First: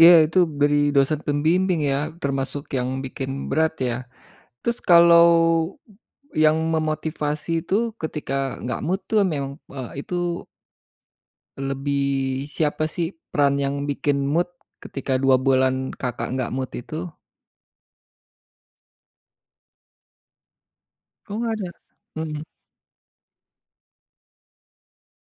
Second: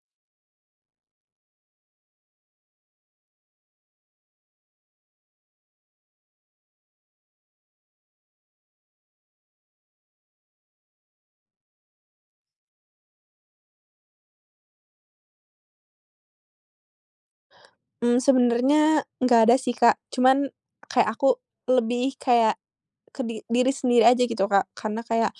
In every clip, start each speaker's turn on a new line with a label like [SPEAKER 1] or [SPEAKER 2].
[SPEAKER 1] Iya, itu beri dosen pembimbing ya, termasuk yang bikin berat ya, terus kalau yang memotivasi itu ketika enggak mood tu memang, eee, itu lebih siapa sih peran yang bikin mood ketika 2 bulan, Kakak enggak mood itu?
[SPEAKER 2] Mmm, sebenarnya enggak ada sih, Kak, cuman kayak
[SPEAKER 1] Oh,
[SPEAKER 2] aku
[SPEAKER 1] enggak ada,
[SPEAKER 2] lebih
[SPEAKER 1] mhm.
[SPEAKER 2] kayak, ke di diri sendiri aja gitu, Kak, karena kayak,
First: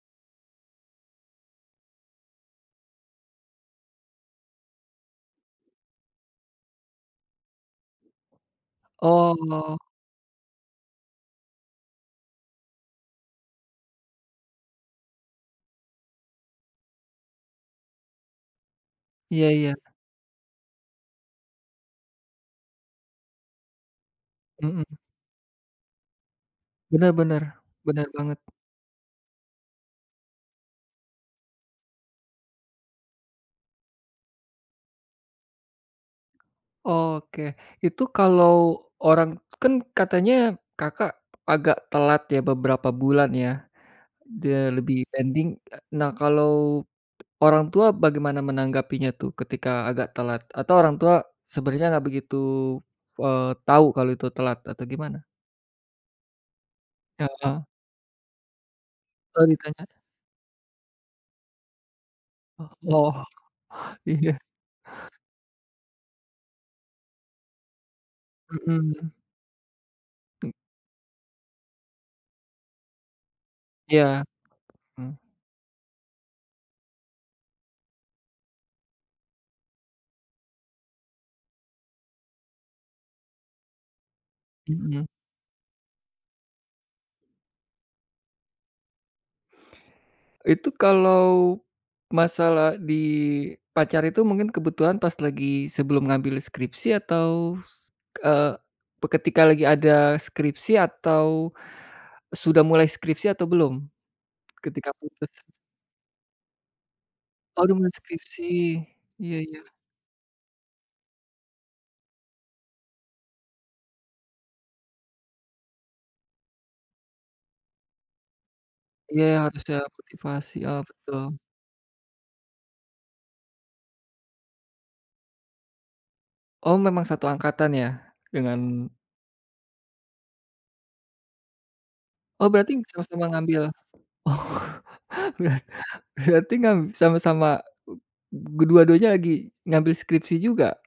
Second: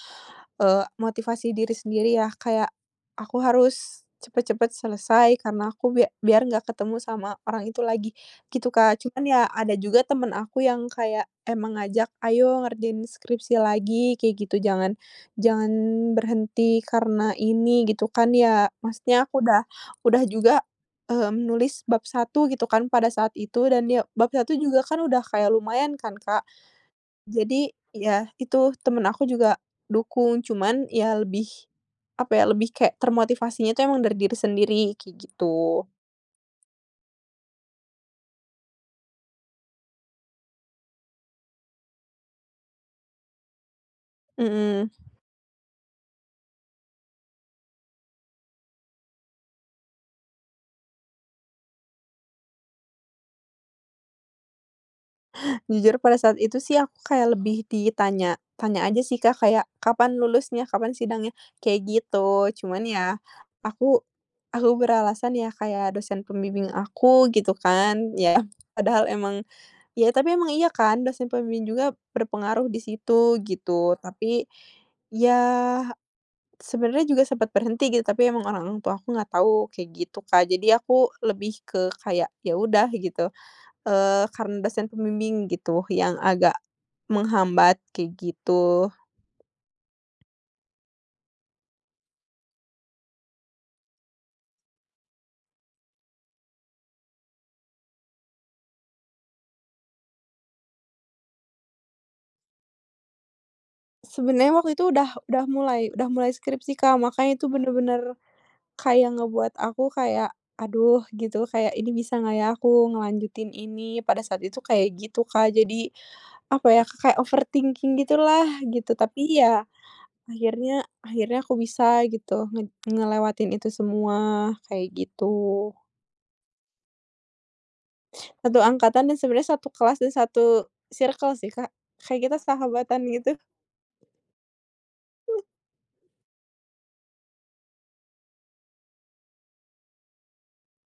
[SPEAKER 2] eee, motivasi diri sendiri ya, kayak aku harus cepet-cepet selesai karena aku bia biar enggak ketemu sama orang itu lagi, gitu Kak. Cuman ya, ada
[SPEAKER 1] Oh.
[SPEAKER 2] juga temen aku yang kayak emang ngajak, "Ayo ngerjain skripsi lagi," kayak gitu, "jangan jangan berhenti karena ini," gitu kan ya, maksudnya aku
[SPEAKER 1] Iya
[SPEAKER 2] udah
[SPEAKER 1] iya.
[SPEAKER 2] udah juga, eee, menulis bab 1 gitu kan pada saat itu dan ya bab 1 juga
[SPEAKER 1] Mhm.
[SPEAKER 2] kan udah kayak lumayan kan, Kak.
[SPEAKER 1] Benar benar,
[SPEAKER 2] Jadi,
[SPEAKER 1] benar
[SPEAKER 2] ya
[SPEAKER 1] banget.
[SPEAKER 2] itu temen aku juga dukung cuman ya lebih apa ya lebih kayak termotivasinya itu emang dari diri sendiri, kayak gitu.
[SPEAKER 1] Oke, itu kalau orang, kan katanya, Kakak agak telat ya, beberapa bulan ya, de
[SPEAKER 2] Mhm.
[SPEAKER 1] lebih pending. E nah kalau orang tua bagaimana menanggapinya tuh ketika agak telat atau orang tua sebenarnya enggak begitu, eee, tahu kalau itu telat atau gimana?
[SPEAKER 2] Jujur pada saat itu sih, aku kayak
[SPEAKER 1] Heeh.
[SPEAKER 2] lebih ditanya tanya aja sih, Kak,
[SPEAKER 1] Kalau
[SPEAKER 2] kayak,
[SPEAKER 1] ditanya.
[SPEAKER 2] "Kapan lulusnya? Kapan sidangnya?" Kayak gitu
[SPEAKER 1] Oh
[SPEAKER 2] cuman ya
[SPEAKER 1] oh,
[SPEAKER 2] aku
[SPEAKER 1] iya.
[SPEAKER 2] aku beralasan ya, kayak dosen pembimbing aku gitu kan, ya padahal
[SPEAKER 1] Mhm.
[SPEAKER 2] emang ya, tapi emang iya kan dosen pembimbing juga berpengaruh di situ gitu.
[SPEAKER 1] Iya.
[SPEAKER 2] Tapi,
[SPEAKER 1] Mhm.
[SPEAKER 2] ya, sebenarnya juga sempat berhenti gitu, tapi emang orang tua aku enggak tahu kayak gitu, Kak, jadi aku lebih ke kayak, ya udah gitu, eee, karena dosen
[SPEAKER 1] Mhm.
[SPEAKER 2] pembimbing gitu yang agak menghambat kayak gitu.
[SPEAKER 1] Itu kalau masalah di pacar itu mungkin kebetulan pas lagi sebelum ngambil skripsi atau, s eee, pe ketika lagi ada skripsi atau sudah mulai skripsi atau belum,
[SPEAKER 2] Sebenarnya waktu itu
[SPEAKER 1] ketika
[SPEAKER 2] udah udah
[SPEAKER 1] putus?
[SPEAKER 2] mulai udah mulai skripsi, Kak, makanya itu
[SPEAKER 1] Oh, sudah mulai
[SPEAKER 2] bener-bener
[SPEAKER 1] skripsi,
[SPEAKER 2] kayak
[SPEAKER 1] iya
[SPEAKER 2] ngebuat
[SPEAKER 1] iya.
[SPEAKER 2] aku kayak, aduh, gitu kayak ini bisa enggak ya aku ngelanjutin ini? Pada saat itu kayak gitu, Kak. Jadi, apa ya ka kayak overthinking gitulah gitu
[SPEAKER 1] Iya,
[SPEAKER 2] tapi
[SPEAKER 1] harus
[SPEAKER 2] ya
[SPEAKER 1] ada motivasi, oh,
[SPEAKER 2] akhirnya
[SPEAKER 1] betul.
[SPEAKER 2] akhirnya aku bisa gitu, nge ngelewatin itu semua kayak gitu.
[SPEAKER 1] Oh, memang satu angkatan ya
[SPEAKER 2] 1
[SPEAKER 1] dengan
[SPEAKER 2] angkatan dan sebenarnya 1 kelas dan 1 circle sih, Kak, kayak kita
[SPEAKER 1] Oh, berarti
[SPEAKER 2] sahabatan
[SPEAKER 1] sama-sama
[SPEAKER 2] gitu.
[SPEAKER 1] ngambil oh, berar berarti ngamb sama-sama dua-duanya lagi ngambil skripsi juga?